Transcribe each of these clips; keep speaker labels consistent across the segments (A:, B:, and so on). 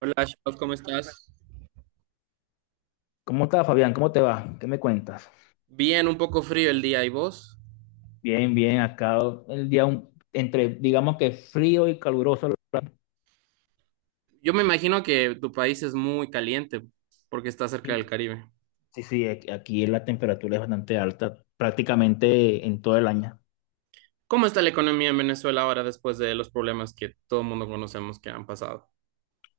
A: Hola, Shaus, ¿cómo estás?
B: ¿Cómo estás, Fabián? ¿Cómo te va? ¿Qué me cuentas?
A: Bien, un poco frío el día, ¿y vos?
B: Bien, bien, acá el día un- entre, digamos que frío y caluroso.
A: Yo me imagino que tu país es muy caliente porque está cerca del
B: Sí,
A: Caribe.
B: sí, sí, aquí la temperatura es bastante alta, prácticamente en todo el año.
A: ¿Cómo está la economía en Venezuela ahora después de los problemas que todo el mundo conocemos que han pasado?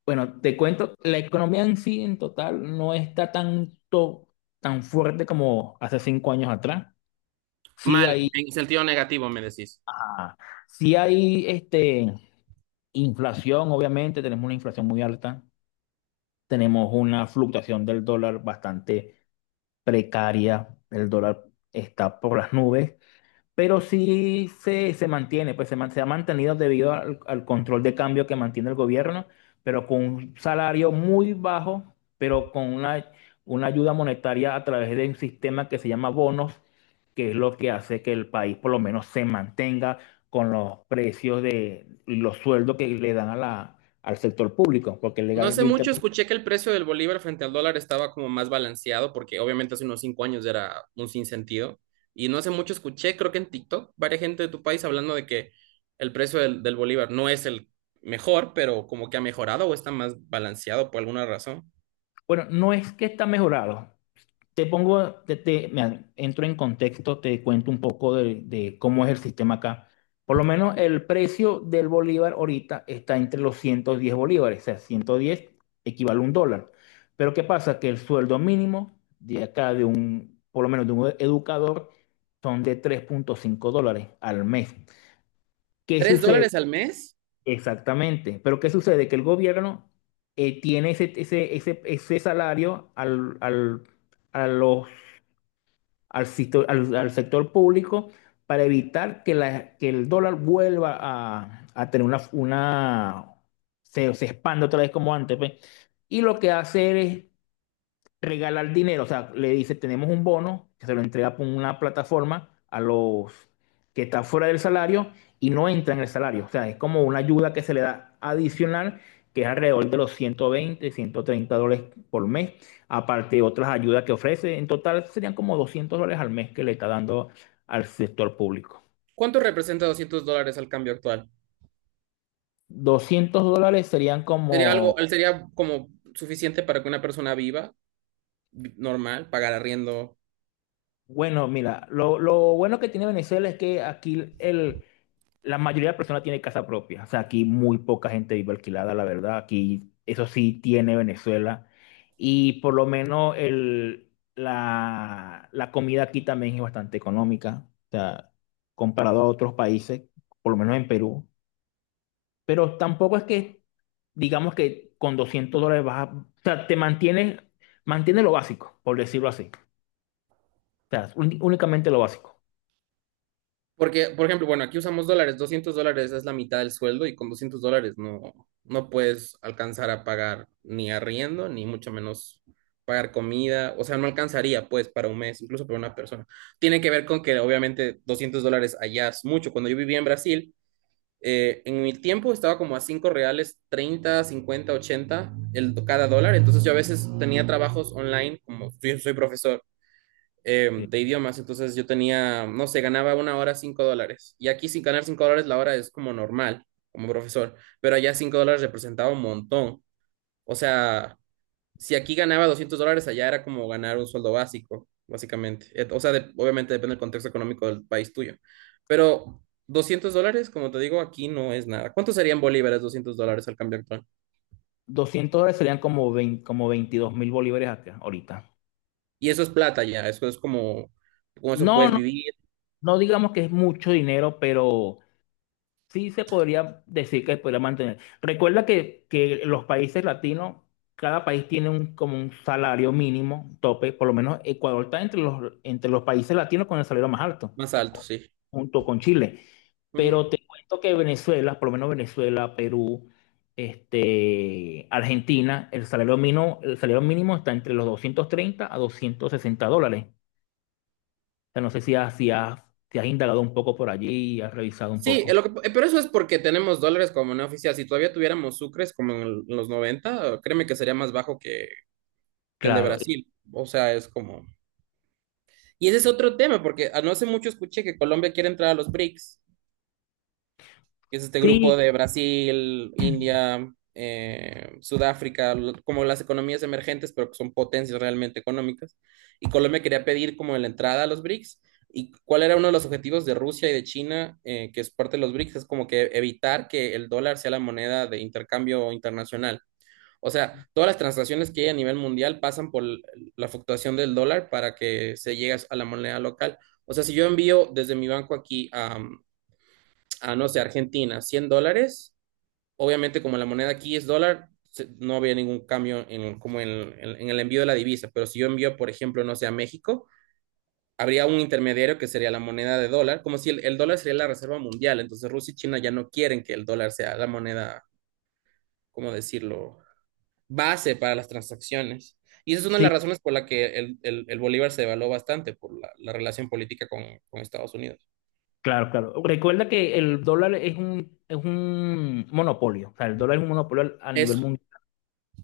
B: Bueno, te cuento, la economía en sí, en total, no está tanto, tan fuerte como hace 5 años atrás. Sí
A: Mal,
B: hay,
A: en sentido negativo, me decís.
B: ajá, sí hay inflación, obviamente, tenemos una inflación muy alta, tenemos una fluctuación del dólar bastante precaria, el dólar está por las nubes, pero se mantiene, se ha mantenido debido al control de cambio que mantiene el gobierno, pero con un salario muy bajo, pero una ayuda monetaria a través de un sistema que se llama bonos, que es lo que hace que el país por lo menos se mantenga con los precios de y los sueldos que le dan a al sector público, porque
A: No
B: legal,
A: hace mucho escuché que el precio del bolívar frente al dólar estaba como más balanceado, porque obviamente hace unos 5 años era un sinsentido. Y no hace mucho escuché, creo que en TikTok, varias gente de tu país hablando de que el precio del bolívar no es el mejor, pero como que ha mejorado o está más balanceado por alguna razón.
B: bueno, no es que está mejorado. Te pongo, te- Mira, entro en contexto, te cuento un poco de cómo es el sistema acá. Por lo menos el precio del bolívar ahorita está entre los 110 bolívares, o sea, 110 equivale a un dólar. Pero ¿qué pasa? Que el sueldo mínimo de acá, por lo menos de un educador, son de 3,5 dólares al mes. ¿Qué
A: ¿Tres
B: sucede?
A: dólares al mes?
B: Exactamente. Pero ¿qué sucede? Que el gobierno tiene ese salario al, al, a los al, sisto- al- al sector público para evitar que el dólar vuelva a tener se expanda otra vez como antes, pues. Y lo que hace es regalar dinero, o sea, le dice, tenemos un bono que se lo entrega por una plataforma a los que están fuera del salario y no entran en el salario. O sea, es como una ayuda que se le da adicional, que es alrededor de los 120, 130 dólares por mes, aparte de otras ayudas que ofrece. En total serían como 200 dólares al mes que le está dando al sector público.
A: ¿Cuánto representa $200 al cambio actual?
B: 200 dólares serían
A: Sería
B: como.
A: algo, sería como suficiente para que una persona viva, normal, pagar arriendo.
B: Bueno, mira, lo bueno que tiene Venezuela es que aquí la mayoría de personas tiene casa propia. O sea, aquí muy poca gente vive alquilada, la verdad. Aquí eso sí tiene Venezuela. Y por lo menos la comida aquí también es bastante económica. O sea, comparado a otros países, por lo menos en Perú. Pero tampoco es que, digamos que con 200 dólares vas a. O sea, te mantienes, mantiene lo básico, por decirlo así. O sea, únicamente lo básico.
A: Porque, por ejemplo, bueno, aquí usamos dólares. $200 es la mitad del sueldo y con $200 no, no puedes alcanzar a pagar ni arriendo, ni mucho menos pagar comida. O sea, no alcanzaría pues para un mes, incluso para una persona. Tiene que ver con que obviamente $200 allá es mucho. Cuando yo vivía en Brasil, en mi tiempo estaba como a 5 reales, 30, 50, 80 cada dólar. Entonces yo a veces tenía trabajos online, como yo soy profesor
B: Sí.
A: de idiomas. Entonces yo tenía, no sé, ganaba una hora $5. Y aquí sin ganar $5 la hora es como normal, como profesor. Pero allá $5 representaba un montón. O sea, si aquí ganaba $200, allá era como ganar un sueldo básico, básicamente. O sea, obviamente depende del contexto económico del país tuyo. Pero $200, como te digo, aquí no es nada. ¿Cuánto serían bolívares $200 al cambio actual?
B: 200 dólares serían como, veinte como 22.000 bolívares acá, ahorita.
A: Y eso es plata ya, eso es como, con eso
B: No,
A: puedes
B: no,
A: vivir
B: no digamos que es mucho dinero, pero sí se podría decir que podría mantener. Recuerda que los países latinos, cada país tiene como un salario mínimo, tope, por lo menos Ecuador está entre los países latinos con el salario más alto,
A: más alto,
B: co-
A: sí.
B: junto con Chile.
A: Ujú.
B: Pero te cuento que Venezuela, por lo menos Venezuela, Perú, Argentina, el salario mínimo está entre los 230 a 260 dólares sea, no sé si has indagado un poco por allí y has revisado un
A: Sí,
B: poco.
A: pero eso es porque tenemos dólares como moneda oficial. Si todavía tuviéramos sucres como en los 90, créeme que sería más bajo que el de
B: Claro,
A: Brasil. O sea, es como. Y ese es otro tema, porque ah, no hace mucho escuché que Colombia quiere entrar a los BRICS. Es este grupo
B: sí,
A: de Brasil, India, Sudáfrica, como las economías emergentes, pero que son potencias realmente económicas. Y Colombia quería pedir como la entrada a los BRICS. ¿Y cuál era uno de los objetivos de Rusia y de China, que es parte de los BRICS? Es como que evitar que el dólar sea la moneda de intercambio internacional. O sea, todas las transacciones que hay a nivel mundial pasan por la fluctuación del dólar para que se llegue a la moneda local. O sea, si yo envío desde mi banco aquí a, no sé, Argentina, $100, obviamente como la moneda aquí es dólar, no había ningún cambio en, como en, en el envío de la divisa. Pero si yo envío, por ejemplo, no sé, a México, habría un intermediario que sería la moneda de dólar, como si el dólar sería la reserva mundial. Entonces Rusia y China ya no quieren que el dólar sea la moneda, ¿cómo decirlo?, base para las transacciones. Y esa es una de las
B: sí,
A: razones por la que el bolívar se devaluó bastante, por la relación política con Estados Unidos.
B: claro, claro. Recuerda que el dólar es un monopolio, o sea, el dólar es un monopolio a nivel
A: Eso,
B: mundial.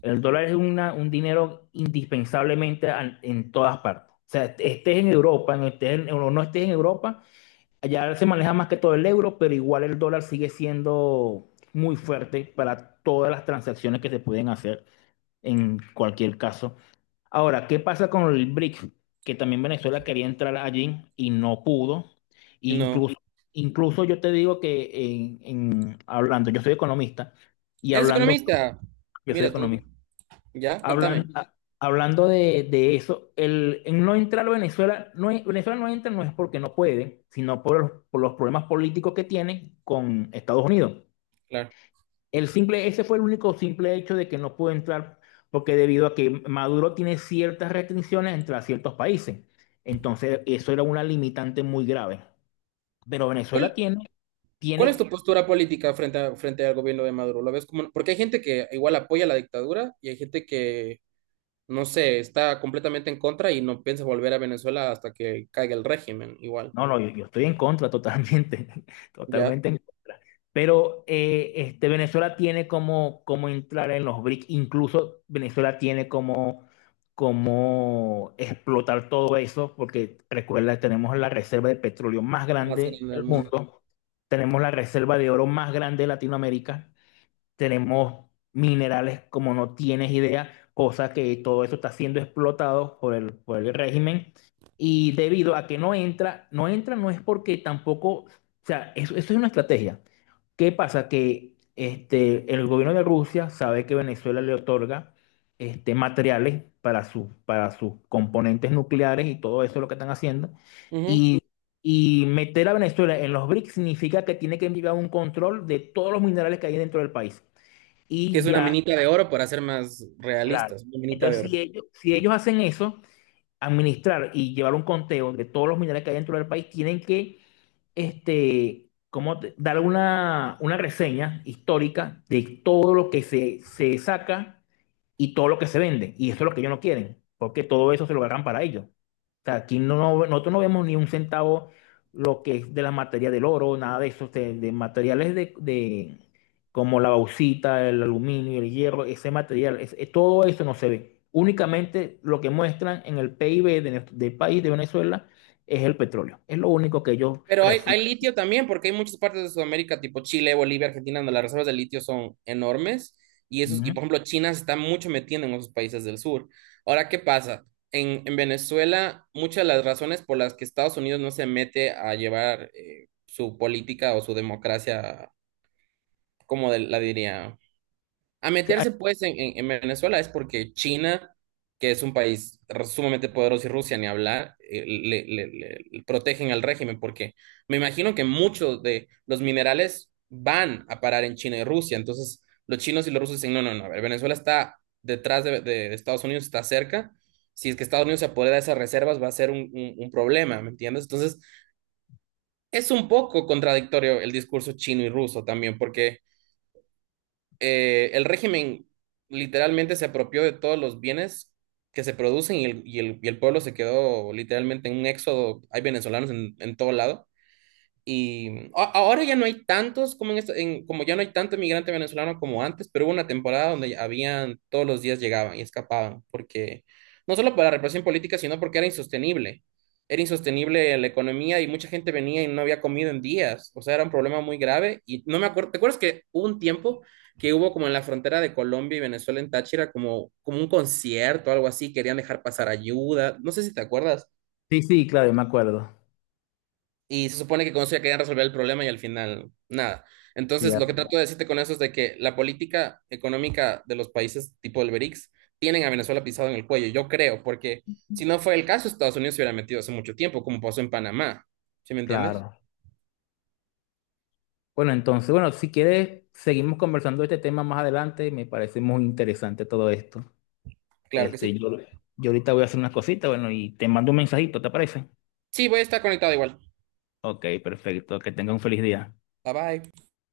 B: El dólar es un dinero en todas partes. O sea, estés en, Europa, no o no estés en Europa, allá se maneja más que todo el euro, pero igual el dólar sigue siendo muy fuerte para todas las transacciones que se pueden hacer en cualquier caso. Ahora, ¿qué pasa con el BRIC? Que también Venezuela quería entrar allí y no pudo. E
A: no.
B: incluso, incluso yo te digo hablando, y
A: ¿Eres
B: hablando,
A: economista?
B: yo soy
A: Mira tú.
B: economista,
A: Ya,
B: hablan,
A: contame.
B: a- hablando de eso, el, en no entrar a Venezuela, no, Venezuela no entra no es porque no puede, sino por los problemas políticos que tiene con Estados Unidos.
A: Claro.
B: El simple, ese fue el único simple hecho de que no pudo entrar, porque debido a que Maduro tiene ciertas restricciones entre a ciertos países. Entonces, eso era una limitante muy grave. Pero
A: ¿Cuál,
B: Venezuela tiene,
A: cuál es tu
B: tiene
A: postura política frente al gobierno de Maduro? ¿Lo ves como, porque hay gente que igual apoya la dictadura y hay gente que, no sé, está completamente en contra y no piensa volver a Venezuela hasta que caiga el régimen, igual,
B: No, no, yo estoy en contra totalmente,
A: ya,
B: totalmente en contra. Pero Venezuela tiene como entrar en los BRICS, incluso Venezuela tiene como explotar todo eso, porque recuerda, tenemos la reserva de petróleo más
A: más
B: grande
A: grande del
B: del
A: mundo.
B: mundo, tenemos la reserva de oro más grande de Latinoamérica, tenemos minerales como no tienes idea, cosa que todo eso está siendo explotado por el régimen y debido a que no entra, no entra no es porque tampoco, o sea, eso es una estrategia. ¿Qué pasa? Que el gobierno de Rusia sabe que Venezuela le otorga materiales para sus componentes nucleares y todo eso es lo que están haciendo.
A: Ujú.
B: Y, y meter a Venezuela en los BRICS significa que tiene que enviar un control de todos los minerales que hay dentro del país.
A: Que
B: Y
A: es una
B: ya,
A: minita de oro para ser más
B: claro.
A: realistas, una minita de
B: Entonces,
A: oro.
B: si ellos hacen eso, administrar y llevar un conteo de todos los minerales que hay dentro del país, tienen que dar una reseña histórica de todo lo que se saca y todo lo que se vende. Y eso es lo que ellos no quieren, porque todo eso se lo agarran para ellos. O sea, aquí nosotros no vemos ni un centavo lo que es de la materia del oro, nada de eso, de materiales de- como la bauxita, el aluminio, el hierro, ese material, todo eso no se ve. Únicamente lo que muestran en el PIB de del país de Venezuela es el petróleo. Es lo único que ellos.
A: Pero hay litio también, porque hay muchas partes de Sudamérica, tipo Chile, Bolivia, Argentina, donde las reservas de litio son enormes. Y, esos, y
B: Ujú.
A: por ejemplo, China se está mucho metiendo en esos países del sur. Ahora, ¿qué pasa? En Venezuela, muchas de las razones por las que Estados Unidos no se mete a llevar su política o su democracia, como la diría, a
B: Sí, ay,
A: meterse pues en Venezuela es porque China, que es un país sumamente poderoso y Rusia, ni hablar, le protegen al régimen, porque me imagino que muchos de los minerales van a parar en China y Rusia. Entonces los chinos y los rusos dicen, no, no, no, a ver, Venezuela está detrás de Estados Unidos, está cerca. Si es que Estados Unidos se apodera de esas reservas va a ser un problema, ¿me entiendes? Entonces es un poco contradictorio el discurso chino y ruso también, porque el régimen literalmente se apropió de todos los bienes que se producen y el pueblo se quedó literalmente en un éxodo. Hay venezolanos en todo lado. Y ahora ya no hay tantos como en esto- en- como ya no hay tanto inmigrante venezolano como antes. Pero hubo una temporada donde habían, todos los días llegaban y escapaban, porque no solo por la represión política, sino porque era insostenible. Era insostenible la economía y mucha gente venía y no había comido en días. O sea, era un problema muy grave. Y no me acuerdo, ¿te acuerdas que hubo un tiempo que hubo como en la frontera de Colombia y Venezuela en Táchira, como un concierto, algo así, querían dejar pasar ayuda? No sé si te acuerdas.
B: sí, sí, claro, me acuerdo.
A: Y se supone que con eso ya querían resolver el problema y al final nada.
B: Sí,
A: Entonces, lo
B: así,
A: que trato de decirte con eso es de que la política económica de los países tipo el BRICS tienen a Venezuela pisado en el cuello, yo creo, porque si no fue el caso, Estados Unidos se hubiera metido hace mucho tiempo, como pasó en Panamá. ¿Sí me entiendes?
B: claro. Bueno, entonces, bueno, si quieres, seguimos conversando de este tema más adelante. Me parece muy interesante todo esto.
A: Claro que sí.
B: Este, yo, yo ahorita voy a hacer unas cositas, bueno, y te mando un mensajito, ¿te parece?
A: Sí, voy a estar conectado igual.
B: Ok, perfecto. Que tenga un feliz día.
A: Bye bye.